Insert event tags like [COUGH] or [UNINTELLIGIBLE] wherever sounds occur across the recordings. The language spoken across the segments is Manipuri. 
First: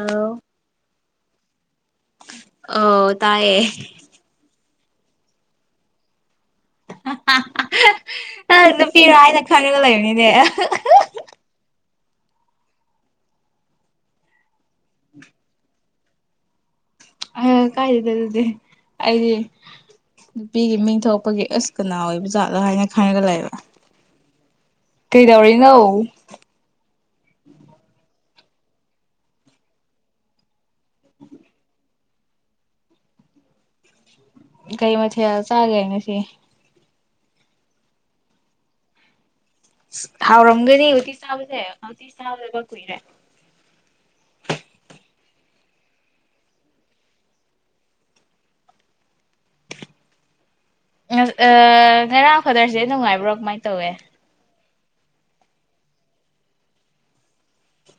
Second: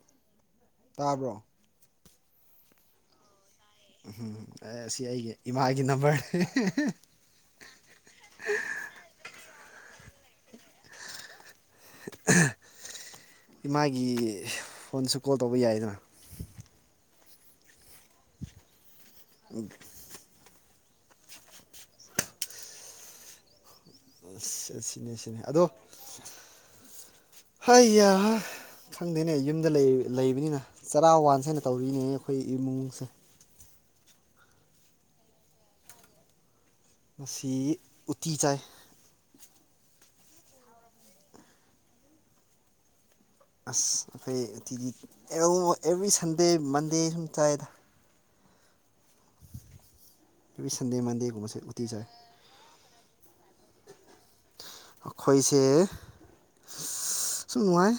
ꯑꯥꯎ ꯇꯥꯕ꯭ꯔꯣ ꯑꯣ ꯇꯥꯏꯌꯦ ꯎꯍꯨꯝ ꯑꯁꯤ ꯑꯩꯒꯤ ꯏꯃꯥꯒꯤ ꯅꯝꯕꯔ ꯍꯥ ꯍꯥ ꯍꯥ ꯅꯨꯄꯤ ꯍꯥꯏꯔꯒ ꯈꯜꯂꯒ ꯂꯩꯔꯦ [UNINTELLIGIBLE] ꯏꯃꯥꯒꯤ ꯐꯣꯟꯁꯨ ꯀꯣꯜ ꯇꯧꯕ ꯌꯥꯏꯗꯅꯥ ꯑꯌꯥ ꯀꯥꯏꯗ ꯂꯩꯔꯨꯅꯤ ꯑꯩꯗꯤ ꯅꯨ ꯅꯨꯄꯤꯒꯤ ꯃꯤꯡ ꯊꯣꯛꯄꯒꯤ ꯑꯁ ꯀꯅꯥ ꯑꯣꯏꯕ ꯖꯥꯠꯂꯥ ꯍꯥꯏꯅ ꯈꯜꯂꯒ ꯂꯩꯕ ꯁꯤꯅꯤ ꯁꯤꯅꯤ ꯑꯗꯣ ꯀꯩꯗꯧꯔꯤꯅꯣ ꯍꯩ ꯌꯥ ꯈꯪꯗꯦꯅꯦ ꯌꯨꯝꯗ ꯂꯩ ꯂꯩꯕꯅꯤꯅ ꯆꯔꯥ ꯋꯥꯟꯁꯦꯅ ꯇꯧꯔꯤꯅꯦ ꯑꯈꯣꯏ ꯏꯃꯨꯡꯁꯦ ꯀꯩ ꯃꯊꯦꯜ ꯆꯥꯒꯦ ꯉꯁꯤ ꯉꯁꯤ ꯎꯇꯤ ꯆꯥꯏ ꯍꯥꯎꯔꯝꯒꯗꯤ ꯎꯇꯤ ꯆꯥꯕꯁꯦ ꯎꯇꯤ ꯆꯗꯕ ꯀꯨꯏꯔꯦ ꯑꯁ ꯑꯈꯣꯏ ꯎꯇꯤꯗꯤ ꯑꯦꯎ ꯑꯦꯕ꯭ꯔꯤ ꯁꯟꯗꯦ ꯃꯟꯗꯦ ꯁꯨꯝ ꯆꯥꯏꯗ ꯑꯦꯕ꯭ꯔꯤ ꯁꯟꯗꯦ ꯑꯥ ꯃꯟꯗꯦꯒꯨꯝꯕꯁꯦ ꯎꯇꯤ ꯆꯥꯏ ꯑꯥ ꯉꯔꯥꯡ ꯐꯗꯔꯁ ꯗꯦ ꯅꯨꯡꯉꯥꯏꯕ꯭ꯔꯣ ꯀꯃꯥꯏꯟ ꯇꯧꯋꯤ ꯑꯈꯣꯏꯁꯦ ꯁꯨꯝ ꯅꯨꯡꯉꯥꯏ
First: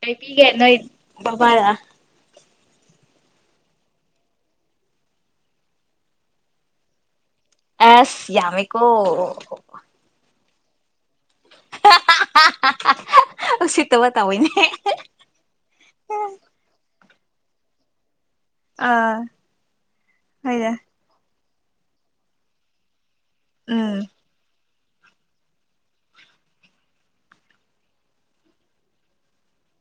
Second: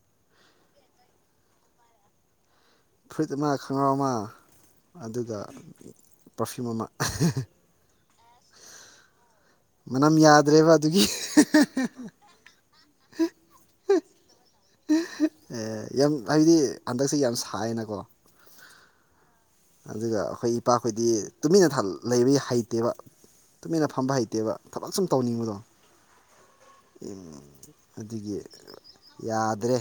ꯀꯩ ꯄꯤꯒꯦ ꯅꯣꯏ ꯕꯕꯥꯗ ꯐꯨꯔꯤꯠ ꯑꯃ ꯈꯡꯒꯥꯎ ꯑꯃ ꯑꯗꯨꯒ ꯄꯥꯔꯐ꯭ꯌꯨꯝ ꯑꯃ ꯍꯦ ꯍꯦ ꯑꯁ ꯌꯥꯝꯃꯤꯀꯣ ꯗ꯭ꯔꯦꯕ ꯑꯗꯨꯒꯤ ꯎꯁꯤꯠꯇꯕ ꯇꯧꯋꯤꯅꯦ ꯑꯦ ꯌꯥꯝ ꯍꯥꯏꯗꯤ ꯍꯟꯗꯛꯁꯦ ꯌꯥꯝ ꯁꯥꯏꯅꯀꯣ ꯑꯥ ꯑꯗꯨꯒ ꯑꯈꯣꯏ ꯍꯣꯏꯅꯦ ꯏꯄꯥꯈꯣꯏꯗꯤ ꯇꯨꯃꯤꯟꯅ ꯊꯜ ꯂꯩꯕꯒꯤ ꯍꯩꯇꯦꯕ ꯇꯨꯃꯤꯟꯅ ꯎꯝ ꯐꯝꯕ ꯍꯩꯇꯦꯕ ꯊꯕꯛ ꯁꯨꯝ ꯇꯧꯅꯤꯡꯕꯗꯣ ꯑꯗꯨꯒꯤ ꯌꯥꯗ꯭ꯔꯦ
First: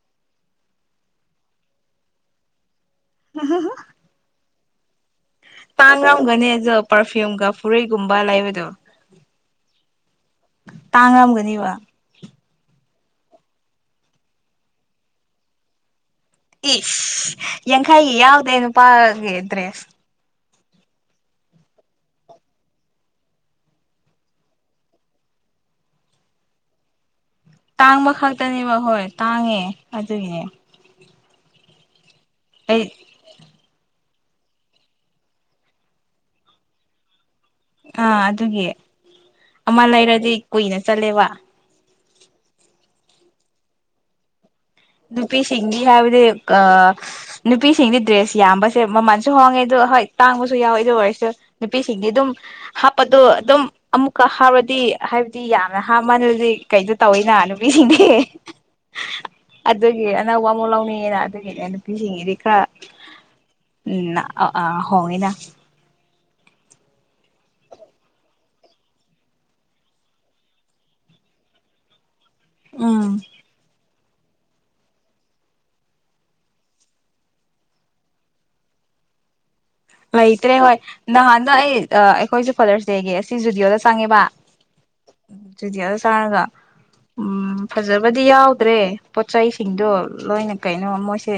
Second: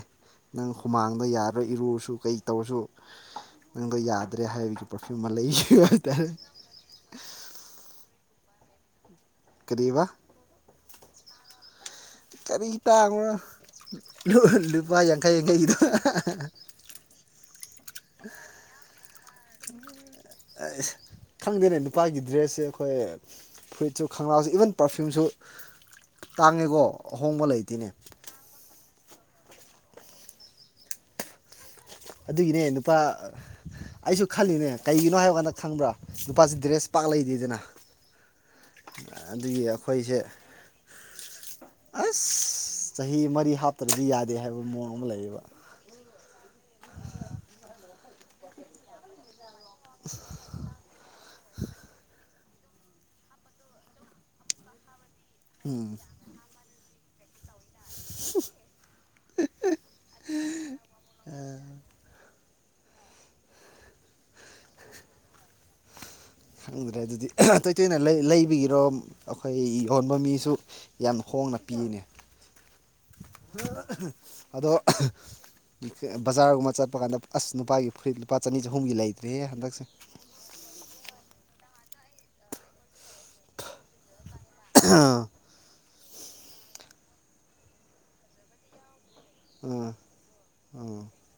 ꯅꯪ ꯍꯨꯃꯥꯡꯗꯣ ꯌꯥꯔꯣꯏ ꯏꯔꯨꯁꯨ ꯀꯩ ꯇꯧꯔꯁꯨ ꯍꯥ ꯍꯥ ꯀꯔꯤ ꯍꯥꯏꯔꯤꯒꯦ ꯇꯥꯡꯉꯝꯒꯅꯤ ꯑꯗꯣ ꯄꯔꯐ꯭ꯌꯨꯝꯒ ꯐꯨꯔꯤꯠꯒꯨꯝꯕ ꯂꯩꯕꯗꯣ ꯀꯔꯤꯕꯥ ꯇꯥꯡꯉꯝꯒꯅꯤ ꯕꯥ ꯀꯔꯤ ꯇꯥꯡꯕꯅꯣ ꯂꯨ ꯂꯨꯄꯥ ꯌꯥꯡꯈꯩ ꯌꯥꯡꯈꯩꯒꯤꯗꯣ ꯏꯁ ꯌꯥꯡꯈꯩꯒꯤ ꯌꯥꯎꯗꯦ ꯅꯨꯄꯥꯒꯤ ꯗ꯭ꯔꯦꯁ ꯑꯁ ꯈꯪꯗꯦꯅꯦ ꯅꯨꯄꯥꯒꯤ ꯗ꯭ꯔꯦꯁꯁꯦ ꯑꯈꯣꯏ ꯐꯨꯔꯤꯠꯁꯨ ꯈꯪꯒꯥꯎꯁꯨ ꯏꯚꯟ ꯄꯔꯐ꯭ꯌꯨꯝꯁꯨ ꯇꯥꯡꯉꯤꯀꯣ ꯇꯥꯡꯕ ꯈꯛꯇꯅꯦꯕ ꯍꯣꯏ ꯇꯥꯡꯉꯦ ꯑꯗꯨꯒꯤꯅꯦ ꯑꯗꯨꯒꯤꯅꯦ ꯑꯩ ꯅꯨꯄꯥ ꯑꯩꯁꯨ ꯈꯜꯂꯤꯅꯦ ꯀꯩꯒꯤꯅꯣ ꯍꯥꯏꯕ ꯀꯥꯟꯗ ꯈꯪꯕ꯭ꯔꯥ ꯅꯨꯄꯥꯁꯤ ꯗ꯭ꯔꯦꯁ ꯄꯥꯛ ꯂꯩꯗꯦꯗꯅꯥ ꯑꯥ ꯑꯗꯨꯒꯤ ꯑꯃ ꯑꯩꯈꯣꯏꯁꯦ ꯂꯩꯔꯗꯤ ꯀꯨꯏꯅ ꯆꯠꯂꯦꯕꯥ ꯑꯁ ꯆꯍꯤ ꯃꯔꯤ ꯍꯥꯞꯇ꯭ꯔꯗꯤ ꯌꯥꯗꯦ ꯍꯥꯏ ꯅꯨꯄꯤꯁꯤꯡꯗꯤ ꯍꯥꯏꯔꯦ ꯅꯨꯄꯤꯁꯤꯡꯗꯤ ꯗ꯭ꯔꯦꯁ ꯌꯥꯝꯕꯁꯦ ꯃꯃꯜꯁꯨ ꯍꯣꯡꯉꯦ ꯑꯗꯨ ꯍꯣꯏ ꯇꯥꯡꯕꯁꯨ ꯌꯥꯎꯋꯦ ꯑꯗꯨ ꯑꯣꯏꯔꯁꯨ ꯅꯨꯄꯤꯁꯤꯡꯗꯤ ꯑꯗꯨꯝ ꯍꯥꯞꯄꯗꯣ ꯑꯗꯨꯝ ꯑꯃꯨꯛꯀ ꯍꯥꯞꯔꯗꯤ ꯍꯥꯏꯕꯗꯤ ꯌꯥꯝꯅ ꯎꯝ ꯍꯥꯞꯃꯜꯂꯤ ꯀꯩꯅꯣ ꯇꯧꯋꯤꯅ ꯅꯨꯄꯤꯁꯤꯡꯗꯤ ꯑꯗꯨꯒꯤ ꯑꯅꯧꯕ ꯑꯃꯨꯛ ꯂꯧꯅꯤꯡꯉꯦꯅ ꯑꯗꯨꯒꯤꯅꯦ ꯅꯨꯄꯤꯁꯤꯡꯒꯤꯗꯤ ꯈꯔ ꯎꯝ ꯑꯥ ꯍꯣꯡꯉꯦꯅ ꯈꯪꯗ꯭ꯔꯦ ꯑꯗꯨꯗꯤ ꯇꯣꯏ ꯇꯣꯏꯅ ꯂꯩꯕꯒꯤꯔꯣ ꯑꯩꯈꯣꯏ ꯌꯣꯟꯕ ꯃꯤꯁꯨ ꯌꯥꯝ ꯍꯣ ꯍꯣꯡꯅ ꯄꯤꯅꯦ ꯎꯝ ꯑꯗꯣ ꯕꯖꯥꯔꯒꯨꯝꯕ ꯆꯠꯄ ꯀꯥꯟꯗ ꯑꯁ ꯅꯨꯄꯥꯒꯤ ꯐꯨꯔꯤꯠ ꯂꯨꯄꯥ ꯆꯅꯤ ꯆꯍꯨꯝꯒꯤ ꯂꯩꯇ꯭ꯔꯦ ꯍꯟꯗꯛ ꯑꯈꯣꯏꯁꯨ ꯐꯥꯗꯔꯁ ꯗꯦꯒꯤ ꯑꯁꯤ ꯖꯨꯗꯤꯑꯣꯗ ꯆꯪꯉꯦꯕ ꯑꯥ ꯆꯪꯔꯒ ꯎꯝ ꯐꯖꯕꯗꯤ ꯌꯥꯎꯗ꯭ꯔꯦ ꯄꯣꯠ ꯆꯩꯁꯤꯡꯗꯣ ꯑꯥ ꯂꯣꯏꯅ ꯀꯩꯅꯣ ꯎꯝ ꯃꯣꯏꯁꯦ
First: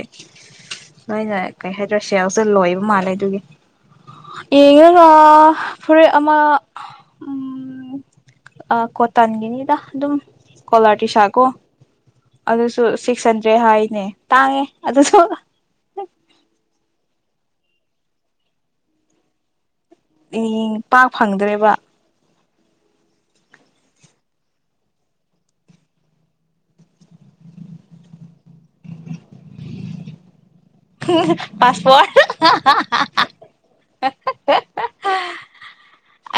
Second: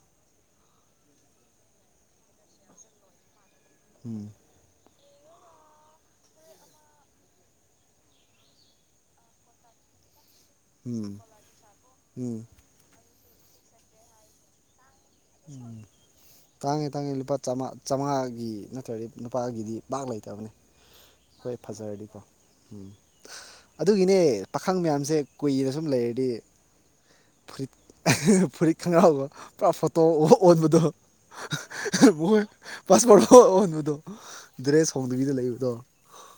ꯂꯣꯏꯅ ꯀꯩ ꯍꯥꯏꯗ꯭ꯔꯥ ꯁꯦꯜꯁꯦ ꯂꯣꯏꯕ ꯃꯥꯜꯂꯦ ꯑꯗꯨꯒꯤ ꯌꯦꯡꯉ ꯑꯥ ꯐꯨꯔꯤꯠ ꯑꯃ ꯑꯥ ꯀꯣꯇꯥꯟꯒꯤꯅꯤꯗ ꯑꯗꯨꯝ ꯀꯣꯂꯔ ꯇ꯭ꯔꯤ ꯎꯝ ꯁꯥꯔꯠꯀꯣ ꯎꯝ ꯑꯗꯨꯁꯨ ꯁꯤꯛꯁ ꯍꯟꯗ꯭ꯔꯦꯗ ꯍꯥꯏꯅꯦ ꯇꯥꯡꯉꯦ ꯑꯗꯨꯁꯨ ꯎꯝ ꯇꯥꯡꯉꯦ ꯇꯥꯡꯉꯦ ꯂꯨꯄꯥ ꯆꯥꯝꯃꯉꯥꯒꯤ ꯅꯠꯇ꯭ꯔꯗꯤ ꯅꯨꯨꯄꯥꯒꯤꯗꯤ ꯎꯝ ꯄꯥꯛ ꯐꯪꯗ꯭ꯔꯦꯕ ꯐꯖꯔꯗꯤꯀꯣ ꯎꯝ ꯑꯗꯨꯒꯤꯅꯦ ꯄꯥꯈꯪ ꯃꯌꯥꯝꯁꯦ ꯀꯨꯏꯅ ꯁꯨꯝ ꯂꯩꯔꯗꯤ ꯐꯨꯔꯤ ꯐꯨꯔꯤꯠ ꯈꯪꯡꯒꯔꯥꯎꯕ [UNINTELLIGIBLE] ꯑꯣꯟꯕꯗꯣ ꯄꯥꯁꯄꯣꯔꯠ ꯃꯣꯏ ꯄꯥꯁꯄꯣꯔꯠ ꯑꯣꯟꯕꯗꯣ ꯗ꯭ꯔꯦꯁ ꯍꯣꯡꯗꯕꯤꯗ ꯂꯩꯕꯗꯣ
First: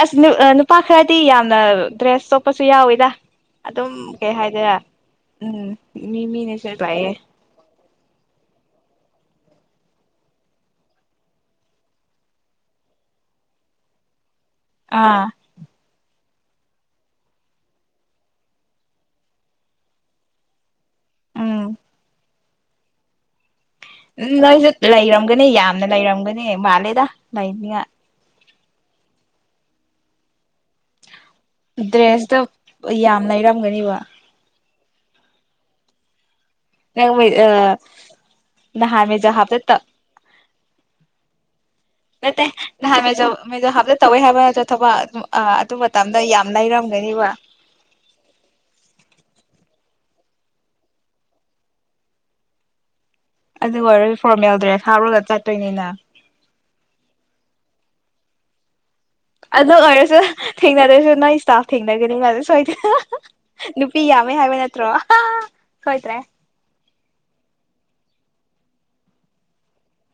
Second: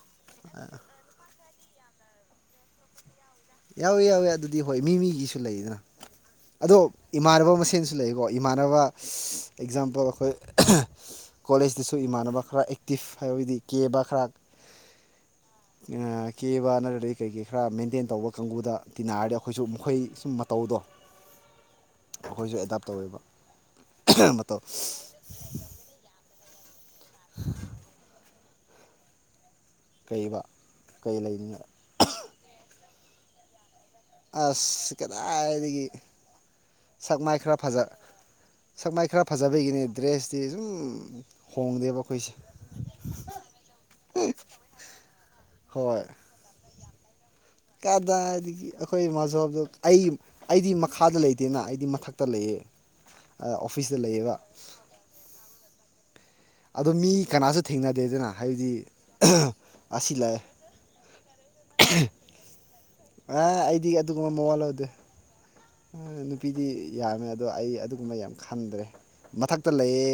ꯑꯁ ꯅꯨꯄꯥ ꯈꯔꯗꯤ ꯌꯥꯝꯅ ꯗ꯭ꯔꯦꯁ ꯆꯣꯛꯄꯁꯨ ꯌꯥꯎꯋꯤꯗ ꯌꯥꯎꯋꯤ ꯑꯗꯨꯝ ꯌꯥꯎꯋꯤ ꯀꯩ ꯑꯗꯨꯗꯤ ꯍꯣꯏ ꯍꯥꯏꯗꯣꯏꯔꯥ ꯃꯤ ꯃꯤꯒꯤꯁꯨ ꯎꯝ ꯂꯩꯗꯅ ꯃꯤ ꯃꯤꯅꯁꯨ ꯑꯗꯣ ꯂꯥꯛꯑꯦ ꯏꯃꯥꯟꯅꯕ ꯃꯁꯦꯟꯁꯨ ꯂꯩꯀꯣ ꯏꯃꯥꯟꯅꯕ ꯑꯦꯛꯖꯥꯝꯄꯜ ꯑꯈꯣꯏ ꯀꯣꯂꯦꯖꯇꯁꯨ ꯏꯃꯥꯟꯅꯕ ꯈꯔ ꯑꯦꯛꯇꯤꯞ ꯍꯥꯏꯕꯗꯤ ꯀꯦꯕ ꯈꯔ ꯑꯥ ꯑꯥ ꯀꯦꯕ ꯅꯠꯇ꯭ꯔꯗꯤ ꯀꯩ ꯀꯩ ꯈꯔ ꯃꯦꯟꯇꯦꯟ ꯇꯧꯕ ꯀꯥꯡꯒꯨꯗ ꯇꯤꯟꯅꯔꯗꯤ ꯑꯈꯣꯏꯁꯨ ꯃꯈꯣꯏ ꯁꯨꯝ ꯃꯇꯧꯗꯣ ꯎꯝ ꯑꯈꯣꯏꯁꯨ ꯑꯦꯗꯥꯞ ꯇꯧꯋꯦꯕ ꯎꯝ ꯃꯇꯧ ꯅꯣꯏꯁꯨ ꯂꯩꯔꯝꯒꯅꯤ ꯌꯥꯝꯅ ꯂꯩꯔꯝꯒꯅꯤ ꯃꯥꯜꯂꯦꯗ ꯂꯩꯅꯤꯉꯥꯏ ꯀꯩꯑꯕ ꯗ꯭ꯔꯦꯁꯇ ꯌꯥꯝ ꯂꯩꯔꯝꯒꯅꯦꯕ ꯑꯁ ꯀꯗꯥꯥꯏꯗꯒꯤ ꯅꯣꯏ ꯑ ꯁꯛ ꯃꯥꯏ ꯈꯔ ꯐꯖꯕꯩꯒꯤꯅꯦ ꯗ꯭ꯔꯦꯁꯇꯤ ꯁꯨꯝ ꯍꯣꯡꯗꯦꯕ ꯑꯈꯣꯏꯁꯦ ꯃꯗꯣ ꯍꯥꯞꯇꯠ ꯇꯧꯋꯦ ꯍꯥꯏꯕꯁꯨ ꯊꯕꯛ ꯑꯗꯨ ꯍꯣꯏ ꯃꯇꯝꯗ ꯌꯥꯝ ꯂꯩꯔꯝꯒꯅꯤꯕ ꯀꯗꯥꯏꯗꯒꯤ ꯑꯈꯣꯏ ꯏꯃꯥꯖꯣꯕꯗꯣ ꯑꯩ ꯑꯩꯗꯤ ꯃꯈꯥꯗ ꯂꯩꯇꯦꯅ ꯑꯩꯗꯤ ꯃꯊꯛꯇ ꯂꯩꯌꯦ ꯑꯗꯨ ꯑꯣꯐꯤꯁꯇ ꯑꯣꯏꯔꯗꯤ ꯂꯩꯌꯦꯕ ꯐꯣꯔꯃꯦꯜꯗ꯭ꯔꯦꯁ ꯍꯥꯞꯔꯒ ꯆꯠꯇꯣꯏꯅꯤꯅ ꯑꯗꯣ ꯃꯤ ꯀꯅꯥꯁꯨ ꯊꯦꯡꯅꯗꯦꯗꯅ ꯍꯥꯏꯕꯗꯤ ꯑꯗꯨ ꯑꯁꯤ ꯑꯣꯏꯔꯁꯨ ꯂꯥꯛꯑꯦ ꯊꯦꯡꯅꯗ꯭ꯔꯁꯨ ꯅꯣꯏ ꯏꯁꯇꯥꯐ ꯊꯦꯡꯅꯒꯅꯤ ꯃꯥꯗ ꯁꯣꯏꯗꯅ ꯑ ꯑꯩꯗꯤ ꯅꯨꯄꯤ ꯑꯗꯨꯒꯨꯝꯕ ꯌꯥꯝꯃꯦ ꯍꯥꯏꯕꯦ ꯃꯋꯥ ꯂꯧꯗꯦ ꯅꯠꯇ꯭ꯔꯣ ꯑꯍ ꯅꯨꯄꯤꯗꯤ ꯌꯥꯝꯃꯦ ꯑꯗꯣ ꯑꯩ ꯑꯗꯨꯒꯨꯝꯕ ꯌꯥꯝ ꯈꯟꯗ꯭ꯔꯦ ꯃꯊꯛꯇ ꯂꯩꯌꯦ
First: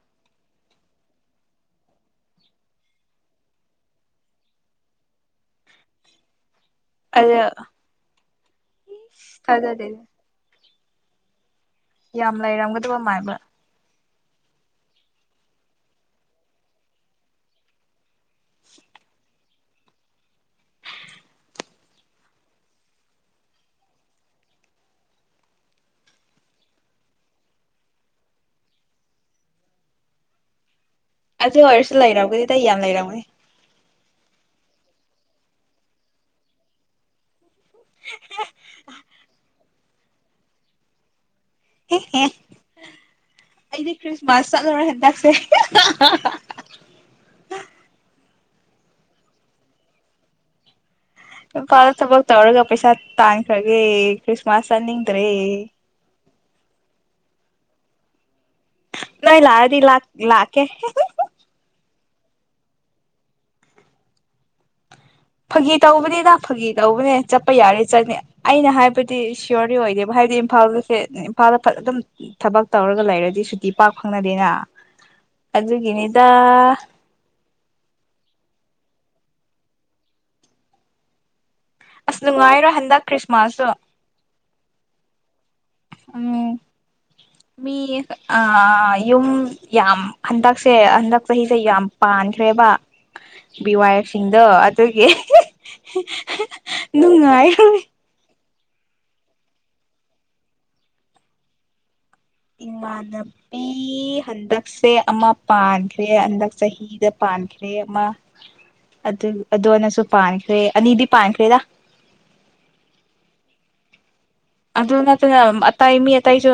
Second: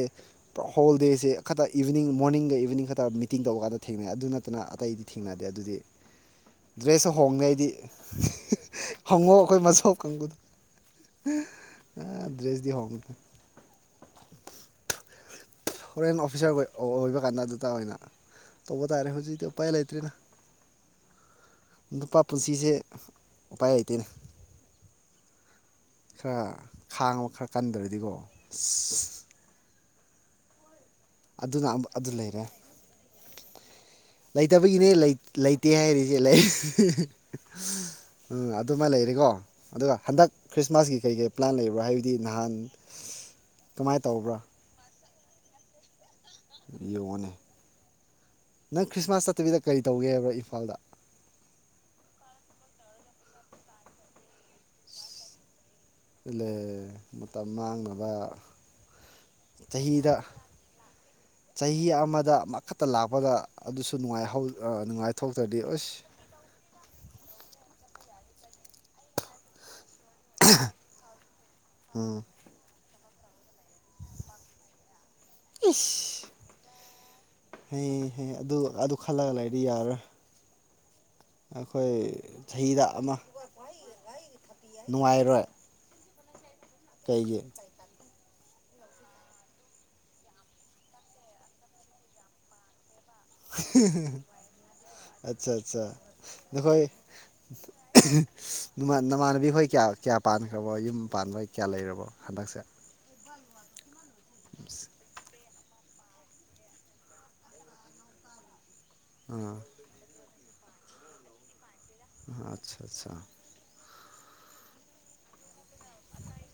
ꯄꯨꯔꯥ ꯍꯣꯜꯗꯦꯁꯦ ꯈꯛꯇ ꯏꯚꯤꯅꯤꯡ ꯃꯣꯔꯅꯤꯡꯒ ꯏꯚꯤꯅꯤꯡ ꯈꯛꯇ ꯃꯤꯇꯤꯡ ꯇꯧꯔꯀꯥꯟꯗ ꯊꯦꯡꯅꯩ ꯑꯗꯨ ꯅꯠꯇꯅ ꯑꯇꯩꯗꯤ ꯊꯦꯡꯅꯗꯦ ꯑꯗꯨꯗꯤ ꯗ꯭ꯔꯦꯁꯁꯨ ꯑꯗ ꯍꯣꯡꯗꯦ ꯑꯩꯗꯤ ꯍꯪꯉꯣ ꯑꯈꯣꯏ ꯃꯆꯧ ꯊꯥꯖꯗꯦꯗ ꯀꯥꯡꯕꯨꯗ [INAUDIBLE] ꯌꯥꯝ ꯗ꯭ꯔꯦꯁꯇꯤ ꯂꯥꯏꯔꯝꯒꯗꯕ ꯍꯣꯡꯉꯦ ꯃꯥꯥꯟꯕ ꯐꯣꯔꯦꯟ ꯑꯣꯐꯤꯁꯥꯔ ꯑꯣꯏꯕ ꯀꯥꯟꯗ ꯑꯗꯨꯇ ꯑꯣꯏꯅ ꯇꯧꯕ ꯇꯥꯔꯦ ꯍꯧꯖꯤꯛꯇꯤ ꯎꯄꯥꯏ ꯂꯩꯇ꯭ꯔꯤꯗ ꯅꯨꯄꯥ ꯄꯨꯟꯁꯤꯁꯦ ꯎꯄꯥꯏ ꯂꯩꯇꯦꯅꯦ ꯈꯔ ꯈꯥꯡꯕ ꯈꯔ ꯀꯟꯗꯔꯗꯤꯀꯣ ꯑꯁ ꯑꯁ ꯑꯃ ꯑꯣꯏꯔꯁꯨ ꯑꯗꯨ ꯂꯩꯔꯦ ꯂꯩꯔꯝꯒꯅꯤꯗ ꯌꯥꯝ ꯂꯩꯔꯝꯒꯅꯤ ꯂꯩꯇꯕꯒꯤꯅꯦ ꯂꯩꯇꯦ ꯍꯥꯏꯔꯤꯁꯦ ꯂꯩ ꯎꯝ ꯑꯗꯨꯃꯥꯏꯅ ꯂꯩꯔꯦꯀꯣ ꯑꯗꯨꯒ ꯍꯟꯗꯛ ꯈ꯭ꯔꯤꯁꯃꯥꯁꯀꯤ ꯀꯩ ꯀꯩ ꯄ꯭ꯂꯥꯟ ꯂꯩꯕ꯭ꯔꯥ ꯍꯥꯏꯕꯗꯤ ꯅꯍꯥꯟ ꯀꯃꯥꯏꯅ ꯇꯧꯕ꯭ꯔꯥ ꯍꯍꯍꯍ ꯌꯦꯡꯉꯣꯅꯦ ꯅꯪ ꯈ꯭ꯔꯤꯁꯃꯥꯁ ꯆꯠꯇꯕꯤꯗ ꯀꯔꯤ ꯇꯧꯒꯦ ꯍꯥꯏꯕ꯭ꯔꯥ ꯏꯝꯐꯥꯜꯗ ꯅꯨꯄꯥꯗꯣ ꯊꯕꯛ ꯇꯧꯔꯒ ꯄꯩꯁꯥ ꯇꯥꯥꯟꯈ꯭ꯔꯒꯦ ꯀ꯭ꯔꯤꯁꯃꯥꯁ ꯅꯤꯡꯗ꯭ꯔꯦ ꯏꯂꯦ ꯃꯇꯝ ꯃꯥꯡꯅꯕ ꯅꯣꯏ ꯂꯥꯑꯗꯤ ꯂꯥꯛ ꯆꯍꯤꯗ ꯂꯥꯛꯀꯦ ꯗ ꯑꯃꯈꯛꯇ ꯂꯥꯛꯄꯗ ꯑꯗꯨꯁꯨ ꯅꯨꯡꯉꯥꯏꯍꯧ ꯅꯨꯡꯉꯥꯏ ꯐꯥꯒꯤ ꯇꯧꯕꯅꯤꯗ ꯐꯥꯒꯤ ꯇꯧꯕꯅꯦ ꯆꯠꯄ ꯌꯥꯔꯦ ꯆꯠꯅꯤ ꯑꯩꯅ ꯍꯥꯏꯕꯗꯤ ꯁꯤꯌꯣꯔꯗꯤ ꯑꯣꯏꯗꯦ ꯍꯥꯏꯗꯤ ꯏꯝꯐꯥꯜꯒꯤꯁꯦ ꯏꯝꯐꯥꯜꯗ ꯐꯖ ꯑꯗꯨꯝ ꯎꯝ ꯊꯕꯛ ꯇꯧꯔꯒ ꯂꯩꯔꯗꯤ ꯁꯨꯇꯤ ꯄꯥꯛ ꯐꯪꯅꯗꯦꯅ ꯑꯗꯨꯒꯤꯅꯤꯗ ꯍꯦ ꯍꯦ ꯑꯗꯨ ꯑꯗꯨ ꯈꯜꯂꯒ ꯂꯩꯗꯤ ꯌꯥꯔꯔꯣꯏ ꯑꯁ ꯅꯨꯡꯉꯥꯏꯔꯣꯏ ꯆꯍꯤꯗ ꯍꯟꯗꯛ ꯑꯃ ꯈ꯭ꯔꯤꯁꯃꯥꯁꯁꯨ ꯅꯨꯡꯉꯥꯏꯔꯣꯏ ꯎꯝ ꯀꯩꯒꯤ ꯑꯥ ꯌꯨꯝ ꯌꯥꯝ ꯍꯟꯗꯛꯁꯦ ꯍꯟꯗꯛ ꯆꯍꯤꯁꯦ ꯌꯥꯝ ꯄꯥꯟꯈ꯭ꯔꯦꯕ ꯕꯤ ꯋꯥꯏꯞꯁꯤꯡꯗꯣ ꯑꯗꯨꯒꯤ ꯑꯠꯆꯥ ꯑꯠꯆꯥ ꯅꯈꯣꯏ ꯅꯨꯡꯉꯥꯏꯔ ꯅꯃꯥꯟꯅꯕꯤ ꯍꯣꯏ ꯀꯌꯥ ꯀꯌꯥ ꯄꯥꯟꯈ꯭ꯔꯕꯣ ꯌꯨꯝ ꯄꯥꯟꯕꯣꯏ ꯀꯌꯥ ꯂꯩꯔꯕꯣ ꯍꯟꯗꯛꯁꯦ ꯏꯃꯥꯟꯅꯕꯤ ꯍꯟꯗꯛꯁꯦ ꯑꯃ ꯄꯥꯟꯈ꯭ꯔꯦ ꯍꯟꯗꯛ ꯆꯍꯤꯗ ꯄꯥꯟꯈ꯭ꯔꯦ ꯑꯃ ꯑꯗꯨ ꯑꯥ ꯑꯗꯨꯅꯁꯨ ꯄꯥꯟꯈ꯭ꯔꯦ ꯑꯅꯤꯗꯤ ꯄꯥꯟꯈ꯭ꯔꯦꯗ ꯍꯥ ꯑꯆꯥ ꯑꯆꯥ ꯑꯗꯨ ꯅꯠꯇꯅ ꯑꯇꯩ ꯃꯤ ꯑꯇꯩꯁꯨ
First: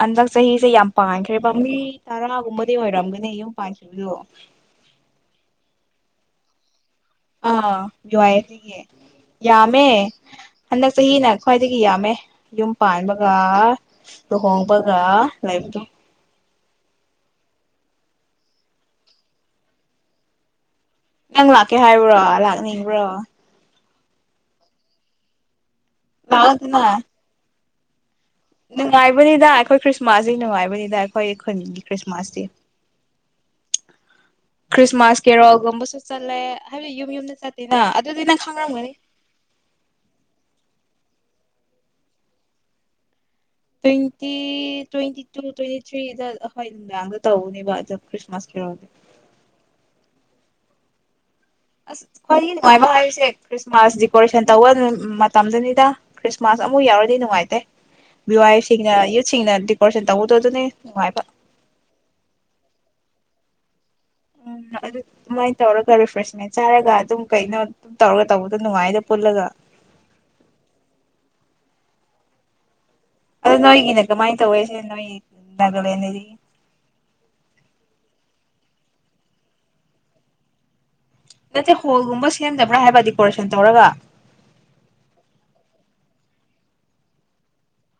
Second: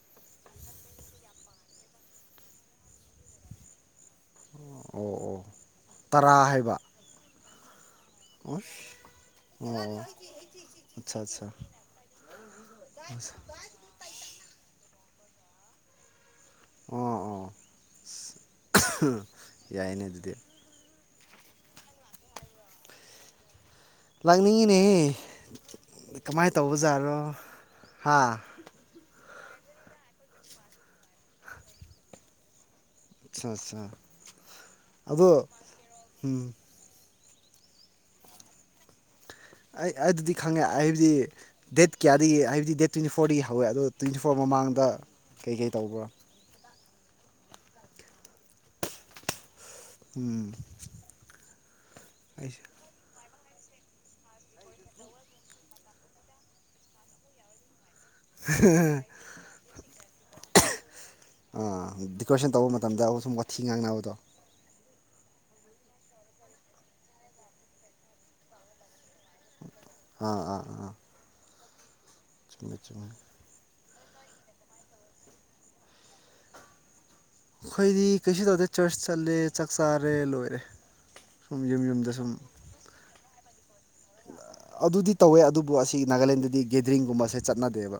ꯍꯟꯗꯛ ꯆꯍꯤꯁꯦ ꯌꯥꯝ ꯄꯥꯟꯈ꯭ꯔꯦꯕ ꯃꯤ ꯇꯔꯥꯒꯨꯝꯕꯗꯤ ꯑꯣꯏꯔꯝꯒꯅꯤ ꯌꯨꯝ ꯄꯥꯟꯈꯤ [UNINTELLIGIBLE] ꯑꯣ ꯑꯣ ꯇꯔꯥ ꯍꯥꯏꯕ ꯑꯥ ꯑꯣ ꯌꯨꯋꯥꯑꯦꯐꯁꯤꯒꯤ ꯌꯥꯝꯃꯦ ꯑꯣ ꯍꯟꯗꯛ ꯑꯠꯆꯥ ꯆꯍꯤꯅ ꯑꯠꯆꯥ ꯈ꯭ꯋꯥꯏꯗꯒꯤ ꯌꯥꯝꯃꯦ ꯌꯨꯝ ꯄꯥꯟꯕꯒ ꯂꯨꯍꯣꯡ ꯒ ꯂꯩꯕꯗꯣ ꯑꯣ ꯑꯣ ꯌꯥꯏꯅꯦ ꯑꯗꯨꯗꯤ ꯅꯪ ꯂꯥꯛꯀꯦ ꯍꯥꯏꯕ꯭ꯔꯣ ꯂꯥꯛꯅꯤꯡꯕ꯭ꯔꯣ ꯂꯥꯛꯅꯤꯡꯉꯤꯅꯦꯍꯦ ꯀꯃꯥꯏꯅ ꯂꯥꯛꯑꯣꯗꯅ ꯇꯧꯕꯖꯥꯠꯅꯣ ꯍꯥ ꯅꯨꯡꯉꯥꯏꯕꯅꯤꯗ ꯑꯩꯈꯣꯏ ꯈ꯭ꯔꯤꯁꯃꯥꯁꯇꯤ ꯅꯨꯡꯉꯥꯏꯕꯅꯤꯗ ꯑꯩꯈꯣꯏ ꯈꯨꯟꯒꯤ ꯈ꯭ꯔꯤꯁꯃꯥꯁꯇꯤ ꯑꯠꯆꯥ ꯑꯠꯆꯥ ꯈ꯭ꯔꯤꯁꯃꯥꯁ ꯀꯦꯔꯣ ꯑꯗꯣ ꯒꯨꯝꯕꯁꯨ ꯆꯠꯂꯦ ꯎꯝ ꯍꯥꯏꯕꯗꯤ ꯌꯨꯝ ꯌꯨꯝꯗ ꯆꯠꯇꯤꯅ ꯑꯗꯨꯗꯤ ꯅꯪ ꯈꯥꯡꯔꯝꯒꯅꯤ ꯑꯩ ꯑꯗꯨꯗꯤ ꯈꯪꯉꯦ ꯍꯥꯏꯕꯗꯤ ꯗꯦꯠ ꯀꯌꯥꯗꯒꯤ ꯍꯥꯏꯕꯗꯤ ꯗꯦꯠ ꯇ꯭ꯋꯦꯟꯇꯤ ꯐꯣꯔ ꯐꯣꯔꯗꯒꯤ ꯍꯧꯋꯦ ꯑꯗꯣ ꯇ꯭ꯋꯦꯟꯇꯤ ꯃꯃꯥꯡꯗ ꯇ꯭ꯋꯦꯟꯇꯤ ꯇꯨ ꯀꯩꯀꯩ ꯇ꯭ꯋꯦꯟꯇꯤ ꯇꯧꯕ꯭ꯔꯥ ꯊ꯭ꯔꯤꯗ ꯑꯍꯣꯏ [UNINTELLIGIBLE] ꯇꯧꯅꯤꯕ ꯀ꯭ꯔꯤꯁꯃꯥꯁ ꯈꯔ ꯎꯝ ꯑꯁ ꯋꯥꯔꯤ ꯑꯩꯁꯦ ꯅꯨꯡꯉꯥꯏꯕ ꯍꯥꯏꯁꯦ ꯈ꯭ꯔꯤꯁꯃꯥꯁ ꯗꯤꯀꯣꯔꯦꯁꯟ ꯇꯧꯕ ꯃꯇꯝꯗꯅꯤꯗ ꯈ꯭ꯔꯤꯁꯃꯥꯁ ꯑꯃꯨꯛ ꯌꯥꯎꯔꯗꯤ ꯅꯨꯡꯉꯥꯏꯇꯦ ꯕꯤꯋꯥꯏꯁꯤꯡꯅ ꯌꯨꯠꯁꯤꯡꯅ ꯗꯦꯀꯣꯔꯦꯁꯟ ꯇꯧꯕꯗꯣ ꯑꯗꯨꯅꯦ ꯅꯨꯡꯉꯥꯏꯕ ꯗꯦꯀꯣꯔꯦꯁꯟ ꯇꯧꯕ ꯃꯇꯝꯗ ꯁꯨꯝ ꯋꯥꯊꯤ ꯉꯥꯡꯅꯕꯗꯣ ꯎꯝ ꯑꯗꯨ ꯑꯗꯨꯃꯥꯏꯅ ꯇꯧꯔꯒ ꯔꯤꯐ꯭ꯔꯦꯁꯃꯦꯟ ꯆꯥꯔꯒ ꯑꯗꯨꯝ ꯀꯩꯅꯣ ꯑꯗꯨꯝ ꯇꯧꯔꯒ ꯇꯧꯕꯗꯣ ꯅꯨꯡꯉꯥꯏꯗꯕ ꯑꯥ ꯑꯥ ꯑꯥ ꯆꯨꯝꯃꯦ ꯆꯨꯝꯃꯦ ꯑꯗꯣ ꯅꯣꯏꯒꯤꯅꯦ ꯀꯃꯥꯏꯅ ꯇꯧꯋꯦꯁꯦ ꯅꯣꯏꯒꯤ ꯅꯥꯒꯂꯦꯟꯗꯤ ꯑꯩꯈꯣꯏꯗꯤ ꯀꯩꯁꯨ ꯇꯧꯗꯦ ꯆꯔꯆ ꯆꯠꯂꯦ ꯆꯥꯛ ꯆꯥꯔꯦ ꯂꯣꯏꯔꯦ ꯁꯨꯝ ꯅꯠꯇꯦ ꯌꯨꯝ ꯌꯨꯝꯗ ꯍꯣꯜꯒꯨꯝꯕ ꯁꯨꯝ ꯁꯦꯝꯗꯕ꯭ꯔꯥ ꯍꯥꯏꯕ ꯗꯦꯀꯣꯔꯦꯁꯟ ꯇꯧꯔꯒ ꯑꯗꯨꯗꯤ ꯇꯧꯋꯦ ꯑꯗꯨꯕꯨ ꯑꯁꯤ ꯅꯥꯒꯥꯂꯦꯟꯗꯗꯤ ꯒꯦꯗꯔꯤꯡꯒꯨꯝꯕꯁꯦ ꯆꯠꯅꯗꯦꯕ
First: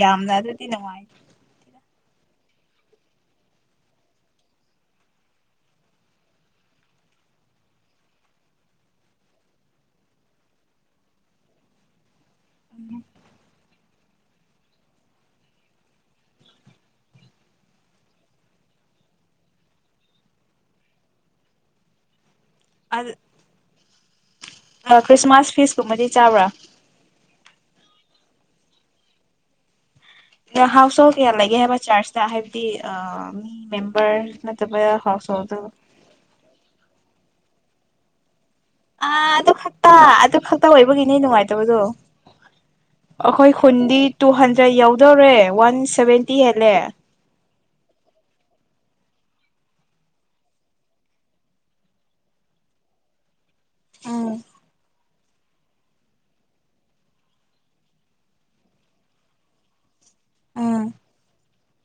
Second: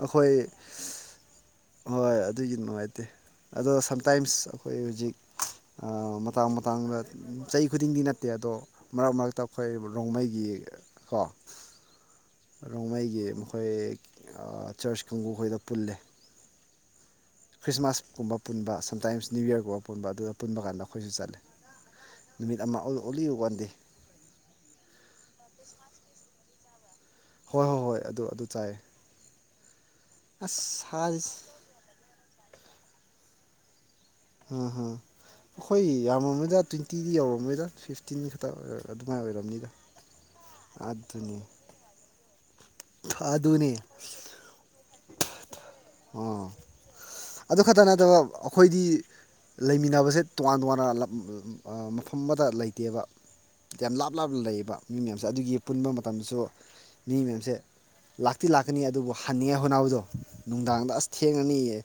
ꯌꯥꯝꯅ ꯑꯩꯈꯣꯏ ꯑꯗꯨꯗꯤ ꯅꯨꯡꯉꯥꯏ ꯍꯣꯏ ꯑꯗꯨꯒꯤ ꯅꯨꯡꯉꯥꯏꯇꯦ ꯑꯗꯣ ꯁꯝꯇꯥꯏꯝꯁ ꯑꯩꯈꯣꯏ ꯍꯧꯖꯤꯛ ꯃꯇꯥꯡ ꯃꯇꯥꯡꯗ ꯆꯍꯤ ꯈꯨꯗꯤꯡꯒꯤ ꯅꯠꯇꯦ ꯑꯗꯣ ꯃꯔꯛ ꯃꯔꯛꯇ ꯑꯩꯈꯣꯏ ꯔꯣꯡꯃꯩꯒꯤ ꯀꯣ ꯔꯣꯡꯃꯩꯒꯤ ꯃꯈꯣꯏ ꯆꯔꯆ ꯀꯥꯡꯕꯨ ꯑꯩꯈꯣꯏꯗ ꯄꯨꯜꯂꯦ ꯈ꯭ꯔꯤꯁꯃꯥꯁꯀꯨꯝꯕ ꯄꯨꯟꯕ ꯁꯝꯇꯥꯏꯝꯁ ꯅ꯭ꯌꯨ ꯌꯔꯒꯨꯝꯕ ꯄꯨꯟꯕ ꯑꯗꯨꯗ ꯄꯨꯟꯕ ꯀꯥꯟꯗ ꯑꯩꯈꯣꯏꯁꯨ ꯆꯠꯂ ꯅꯨꯃꯤꯠ ꯑꯃ ꯑꯣꯟꯂꯤ ꯋꯥꯥꯟꯗꯦ ꯈ꯭ꯔꯤꯁꯃꯥꯁ ꯐꯤꯁꯀꯨꯝꯕꯗꯤ ꯆꯥꯕ꯭ꯔꯥ ꯍꯣꯏ ꯍꯣꯏ ꯍꯣꯏ ꯑꯗꯨ ꯑꯗꯨ ꯆꯥꯏ ꯑꯁ ꯍꯥꯎꯁ ꯍꯣꯜ ꯀꯌꯥ ꯁꯥꯔꯤꯁ ꯂꯩꯒꯦ ꯍꯥꯏꯕ ꯆꯥꯔꯆꯇ ꯍꯥꯏꯕꯗꯤ ꯃꯤ ꯃꯦꯝ ꯑꯝ ꯍꯝ ꯑꯩꯈꯣꯏ ꯌꯥꯝꯃꯗ ꯇ꯭ꯋꯦꯟꯇꯤ ꯐꯇꯤꯗꯤ ꯌꯧꯔꯝꯃꯣꯏꯗ ꯐꯤꯐꯇꯤꯟ ꯈꯛꯇ ꯑꯗꯨꯃꯥꯏ ꯑꯣꯏꯔꯕꯅꯤꯗ ꯏꯇꯥꯎ ꯑꯣꯏꯕꯒꯤꯅꯦ ꯅꯨꯡꯉꯥꯏꯇꯕꯗꯣ ꯑꯩꯈꯣꯏ ꯑꯗꯨꯅꯤ ꯈꯨꯟꯗꯤ ꯇꯨ ꯍꯟꯗ꯭ꯔꯦꯗ ꯌꯥꯎꯗꯧꯔꯦ ꯋꯥꯟ ꯁꯦꯚꯦꯟꯇꯤ ꯑꯥ ꯍꯦꯜꯂꯦ ꯑꯗꯨ ꯈꯛꯇ ꯅꯠꯇꯕ ꯑꯩꯈꯣꯏꯗꯤ ꯂꯩꯃꯤꯟꯅꯕꯁꯦ ꯇꯣꯉꯥꯟ ꯇꯣꯉꯥꯟꯅ ꯃꯐꯝ ꯑꯃꯗ ꯂꯩꯇꯦꯕ ꯌꯥꯝ ꯂꯥꯞ ꯎꯝ ꯂꯥꯞꯅ ꯂꯩꯌꯦꯕ ꯃꯤ ꯃꯌꯥꯝꯁꯦ ꯑꯗꯨꯒꯤ ꯄꯨꯟꯕ ꯃꯇꯝꯗꯁꯨ ꯃꯤ ꯃꯌꯥꯝꯁꯦ ꯂꯥꯛꯇꯤ ꯂꯥꯛꯀꯅꯤ ꯑꯗꯨꯕꯨ ꯍꯟꯅꯤꯡꯉꯥꯏ ꯍꯣꯠꯅꯕꯗꯣ ꯎꯝ ꯅꯨꯡꯗꯥꯡꯗ ꯑꯁ ꯊꯦꯡꯉꯅꯤꯌꯦ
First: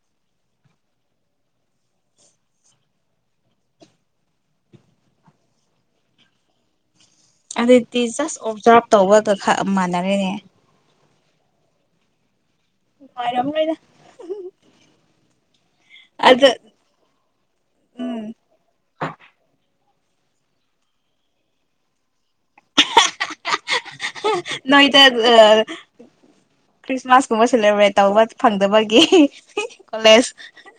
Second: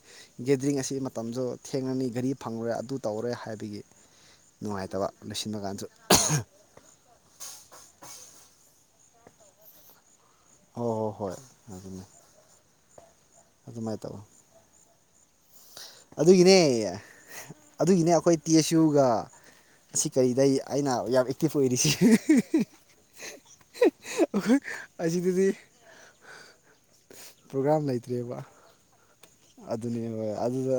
ꯒꯦꯗ꯭ꯔꯤꯡ ꯑꯁꯤ ꯃꯇꯝꯁꯨ ꯊꯦꯡꯅꯅꯤ ꯒꯥꯔꯤ ꯐꯪꯉꯔꯦ ꯑꯗꯨ ꯇꯧꯔꯦ ꯍꯥꯏꯕꯒꯤ ꯅꯨꯡꯉꯥꯏꯇꯕ ꯂꯣꯏꯁꯤꯟꯕ ꯀꯥꯟꯁꯨ ꯑꯗꯨꯗꯤ ꯖꯁ ꯑꯣꯞꯖꯥꯔꯞ ꯇꯧꯕꯒ ꯈꯔ ꯃꯥꯟꯅꯔꯦꯅꯦ ꯍꯣ ꯍꯣꯏ ꯍꯣꯏ ꯑꯗꯨꯅꯦ ꯃꯥꯔ ꯑꯃ ꯂꯩꯔꯦ ꯑꯗꯨꯃꯥꯏꯅ ꯇꯧꯋꯤ ꯑꯗꯨꯒꯤꯅꯦ ꯑꯗꯨꯒꯤꯅꯦ ꯎꯝ ꯑꯩꯈꯣꯏ ꯇꯤ ꯑꯦꯁ ꯌꯨꯒ ꯁꯤ ꯀꯔꯤꯗꯩ ꯑꯩꯅ ꯌꯥꯝ ꯑꯦꯛꯇꯤꯚ ꯑꯣꯏꯔꯤꯁꯤ ꯑꯩꯈꯣꯏ ꯅꯣꯏꯗ ꯑꯥ ꯑꯁꯤꯗꯗꯤ ꯈ꯭ꯔꯤꯁꯃꯥꯁ ꯀꯨꯝꯕ ꯄ꯭ꯔꯣꯒ꯭ꯔꯥꯝ ꯁꯦꯂꯦꯕ꯭ꯔꯦꯠ ꯇꯧꯕ ꯂꯩꯇ꯭ꯔꯦꯕ ꯐꯪꯗꯕꯒꯤ ꯑꯗꯨꯅꯦ ꯑꯗꯨꯗ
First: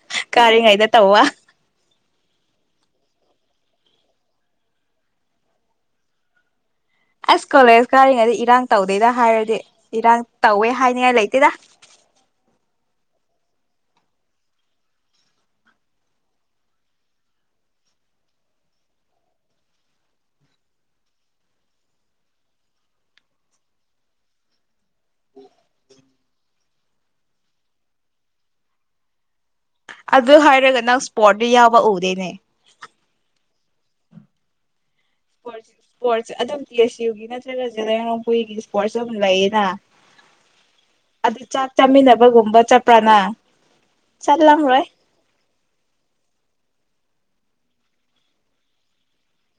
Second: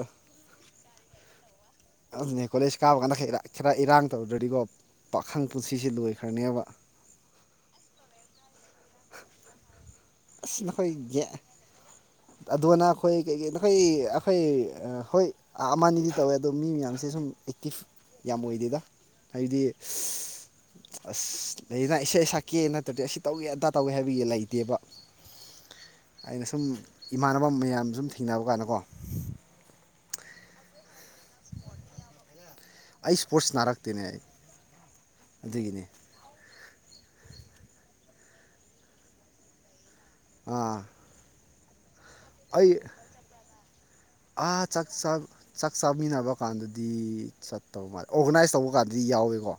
ꯥꯏꯗꯦ ꯇꯥꯎꯋꯥ ꯑꯗꯨꯅꯦ ꯀꯣꯂꯦꯖ ꯀꯥꯕ ꯀꯥꯟꯗ ꯈꯔ ꯏꯔꯥꯡ ꯇꯧꯗ꯭ꯔꯗꯤꯀꯣ ꯄꯥꯈꯪ ꯄꯨꯟꯁꯤꯁ ꯂꯣꯏꯈ꯭ꯔꯅꯦꯕ ꯑꯁ ꯀꯣꯂꯦꯖ ꯀꯥꯔꯤꯉꯩꯗ ꯏꯔꯥꯡ ꯇꯧꯗꯣꯏꯗ ꯍꯥꯏꯔꯗꯤ ꯏꯔꯥꯡ ꯑꯁ ꯇꯧꯋꯦ ꯅꯈꯣꯏ ꯍꯥꯏꯅꯤꯡꯉꯥꯏ ꯒꯦ ꯂꯩꯇꯦꯗ ꯑꯗꯣꯅ ꯑꯩ ꯑꯩꯈꯣꯏ ꯀꯩꯀꯩꯅꯣ ꯑꯩꯈꯣꯏ ꯑꯩꯈꯣꯏ ꯍꯣꯏ ꯑꯃꯅꯤ ꯑꯗꯤ ꯇꯧꯋꯦ ꯑꯗꯣ ꯃꯤ ꯃꯌꯥꯝꯁꯦ ꯁꯨꯝ ꯑꯦꯛꯇꯤꯞ ꯌꯥꯝ ꯑꯣꯏꯗꯦꯗ ꯍꯥꯏꯗꯤ ꯑꯁ ꯂꯩꯅ ꯏꯁꯩ ꯁꯛꯀꯦ ꯅꯠꯇ꯭ꯔꯗꯤ ꯑꯁꯤ ꯇꯧꯒꯦ ꯑꯟꯗꯥ ꯇꯧꯒꯦ ꯍꯥꯏꯕꯒꯤ ꯂꯩꯇꯦꯕ ꯑꯩꯅ ꯁꯨꯝ ꯏꯃꯥꯟꯅꯕ ꯃꯌꯥꯝ ꯁꯨꯝ ꯊꯦꯡꯅꯕ ꯀꯥꯟꯗꯀꯣ ꯑꯗꯨ ꯍꯥꯏꯔꯒ ꯅꯪ ꯏꯁꯄꯣꯔꯠꯇ ꯌꯥꯎꯕ ꯎꯗꯦꯅꯦ ꯑꯩ ꯏꯁꯄꯣꯔꯠꯁ ꯅꯥꯔꯛꯇꯦꯅꯦ ꯑꯩ ꯑꯁꯄꯣꯠ ꯑꯗꯨꯒꯤꯅꯦ ꯑꯁꯄꯣꯠ ꯑꯗꯨꯝ ꯇꯤ ꯑꯦꯁ ꯌꯨꯒꯤ ꯅꯠꯇ꯭ꯔꯒꯁꯨ ꯂꯩꯉꯣꯡ ꯄꯨꯨꯏꯒꯤ ꯏꯁꯄꯣꯔꯠꯁ ꯑꯃ ꯂꯩꯌꯦꯅ ꯑꯥ ꯑꯗꯨ ꯆꯥꯛ ꯆꯥꯃꯤꯟꯅꯕꯒꯨꯝꯕ ꯑꯩ ꯆꯠꯄ꯭ꯔꯥ ꯅꯪ ꯑꯥ ꯆꯥꯛ ꯆꯥꯛ ꯆꯥꯃꯤꯟꯅꯕ ꯀꯥꯟꯗꯗꯤ ꯆꯠꯇꯧ ꯃꯥꯜꯂꯦ ꯑꯣꯔꯒꯅꯥꯏꯁ ꯇꯧꯕ ꯀꯥꯟꯗꯗꯤ ꯌꯥꯎꯋꯦꯀꯣ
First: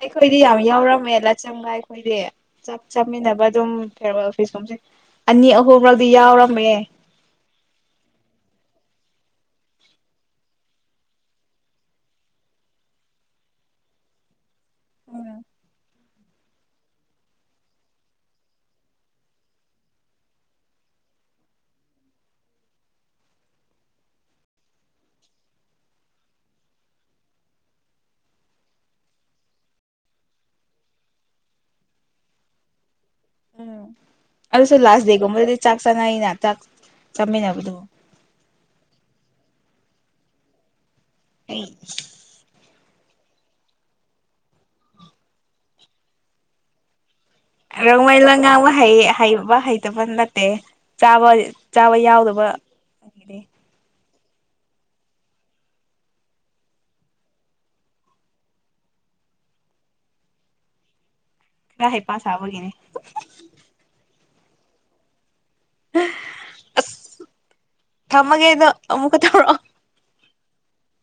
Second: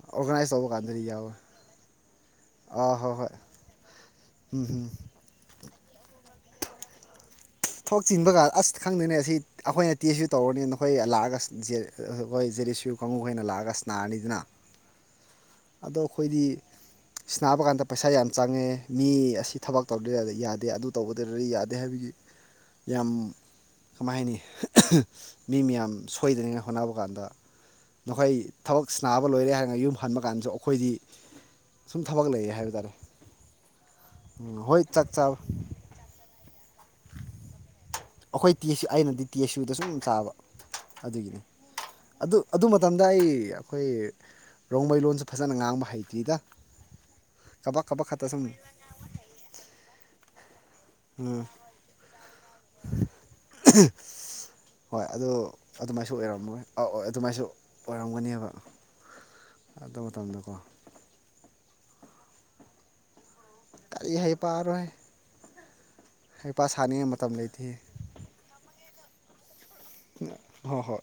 ꯑꯩꯈꯣꯏꯗꯤ ꯑꯣꯔꯒꯅꯥꯏꯁ ꯌꯥꯝ ꯇꯧꯕ ꯀꯥꯟꯗꯗꯤ ꯌꯥꯎꯔꯝꯃꯦ ꯌꯥꯎꯋꯦ ꯂꯥꯆꯝꯒ ꯑꯩꯈꯣꯏꯗꯤ ꯆꯞ ꯑꯥ ꯍꯣꯏ ꯍꯣꯏ ꯆꯥꯃꯤꯟꯅꯕ ꯑꯗꯨꯝ ꯐꯦꯔꯋꯥ ꯎꯝ ꯑꯣꯐꯤꯁꯀꯨꯝꯁꯦ ꯎꯝ ꯑꯅꯤ ꯑꯍꯨꯝꯔꯛꯗꯤ ꯌꯥꯎꯔꯝꯕ ꯌꯥꯏ ꯊꯣꯛ ꯆꯤꯟꯕꯒ ꯑꯁ ꯈꯪꯗꯣꯏꯅꯦ ꯑꯁꯤ ꯑꯩꯈꯣꯏꯅ ꯇꯦ꯭ꯁꯁꯨ ꯇꯧꯔꯅꯤ ꯅꯈꯣꯏ ꯂꯥꯛꯑꯒ ꯑꯁ ꯖꯦ ꯔꯦꯁꯀ꯭ꯌꯨ ꯀꯥꯡꯒꯨꯈꯣꯏꯅ ꯂꯥꯛꯑꯒ ꯁꯅꯥꯔꯅꯤꯗꯅ ꯑꯗꯣ ꯑꯩꯈꯣꯏꯗꯤ ꯁꯟꯅꯕ ꯀꯥꯟꯗ ꯄꯩꯁꯥ ꯌꯥꯝ ꯆꯪꯉꯦ ꯃꯤ ꯑꯁꯤ ꯊꯕꯛ ꯇꯧꯗꯗꯤ ꯌꯥꯗꯦ ꯑꯗꯨ ꯇꯧꯕꯗꯔꯗꯤ ꯌꯥꯗꯦ ꯍꯥꯏꯕ ꯏ ꯌꯥꯝ ꯀꯃꯥꯏ ꯍꯥꯏꯅꯤ ꯃꯤ ꯃꯌꯥꯝ ꯁꯣꯏꯗ꯭ꯔꯤꯉꯥꯏ ꯍꯣꯠꯅꯕ ꯀꯥꯟꯗ ꯅꯈꯣꯏ ꯊꯕꯛ ꯁꯕ ꯂꯣꯏꯔꯦ ꯍꯥꯏꯔꯒ ꯌꯨꯝ ꯍꯟꯕ ꯀꯥꯟꯁꯨ ꯑꯩꯈꯣꯏꯗꯤ ꯁꯨꯝ ꯊꯕꯛ ꯂꯩꯌꯦ ꯍꯥꯏꯕ ꯇꯥꯔꯦ ꯎꯝ ꯎꯝ ꯑꯗꯨꯁꯨ ꯍꯣꯏ ꯂꯥꯁ ꯆꯥꯛ ꯆꯥꯕ ꯗꯦꯒꯨꯝꯕꯗꯗꯤ ꯆꯥꯛ ꯆꯥꯅꯩꯩꯅ ꯆꯥꯛ ꯆꯥꯃꯤꯟꯅꯕꯗꯨ ꯑꯩꯈꯣꯏ ꯇꯤ ꯑꯩꯅꯗꯤ ꯇꯤ ꯑꯦꯁꯨꯗ ꯁꯨꯝ ꯆꯥꯕ ꯑꯗꯨꯒꯤꯅꯤ ꯑꯩ ꯑꯗꯨ ꯑꯗꯨ ꯃꯇꯝꯗ ꯑꯩ ꯑꯩꯈꯣꯏ ꯔꯣꯡꯃꯩ ꯂꯣꯟꯁꯨ ꯐꯖꯅ ꯉꯥꯡꯕ ꯍꯩꯇ꯭ꯔꯤꯗ ꯀꯕꯛ ꯀꯕꯛ ꯈꯛꯇ ꯔꯣꯡꯃꯩꯗ ꯁꯨꯝ ꯉꯥꯡꯕ ꯍꯩ ꯍꯩꯕ ꯍꯩꯇꯕ ꯅꯠꯇꯦ ꯆꯥꯕ ꯆꯥꯕ ꯌꯥꯎꯗꯕ ꯗ ꯑꯪꯗꯤ ꯍꯣꯏ ꯑꯗꯣ ꯑꯗꯨꯃꯥꯏꯁꯨ ꯑꯣꯏꯔꯝꯃꯣꯏ ꯑꯧ ꯑꯣ ꯑꯗꯨꯃꯥꯏꯁꯨ ꯑꯣꯏꯔꯝꯒꯅꯦꯕ ꯑꯗꯨ ꯃꯇꯝꯗꯀꯣ ꯀ ꯍꯩꯄꯥꯁꯕꯒꯤꯅꯦ ꯀꯔꯤ ꯍꯩꯄꯥꯔꯣꯍꯦ ꯍꯩꯄꯥ ꯁꯥꯅꯤꯡꯉꯩ ꯃꯇꯝ ꯂꯩꯇꯤꯌꯦ ꯑꯃꯨꯀ ꯇꯧꯔꯛ ꯑꯣ ꯍꯣꯏ ꯍꯣꯏ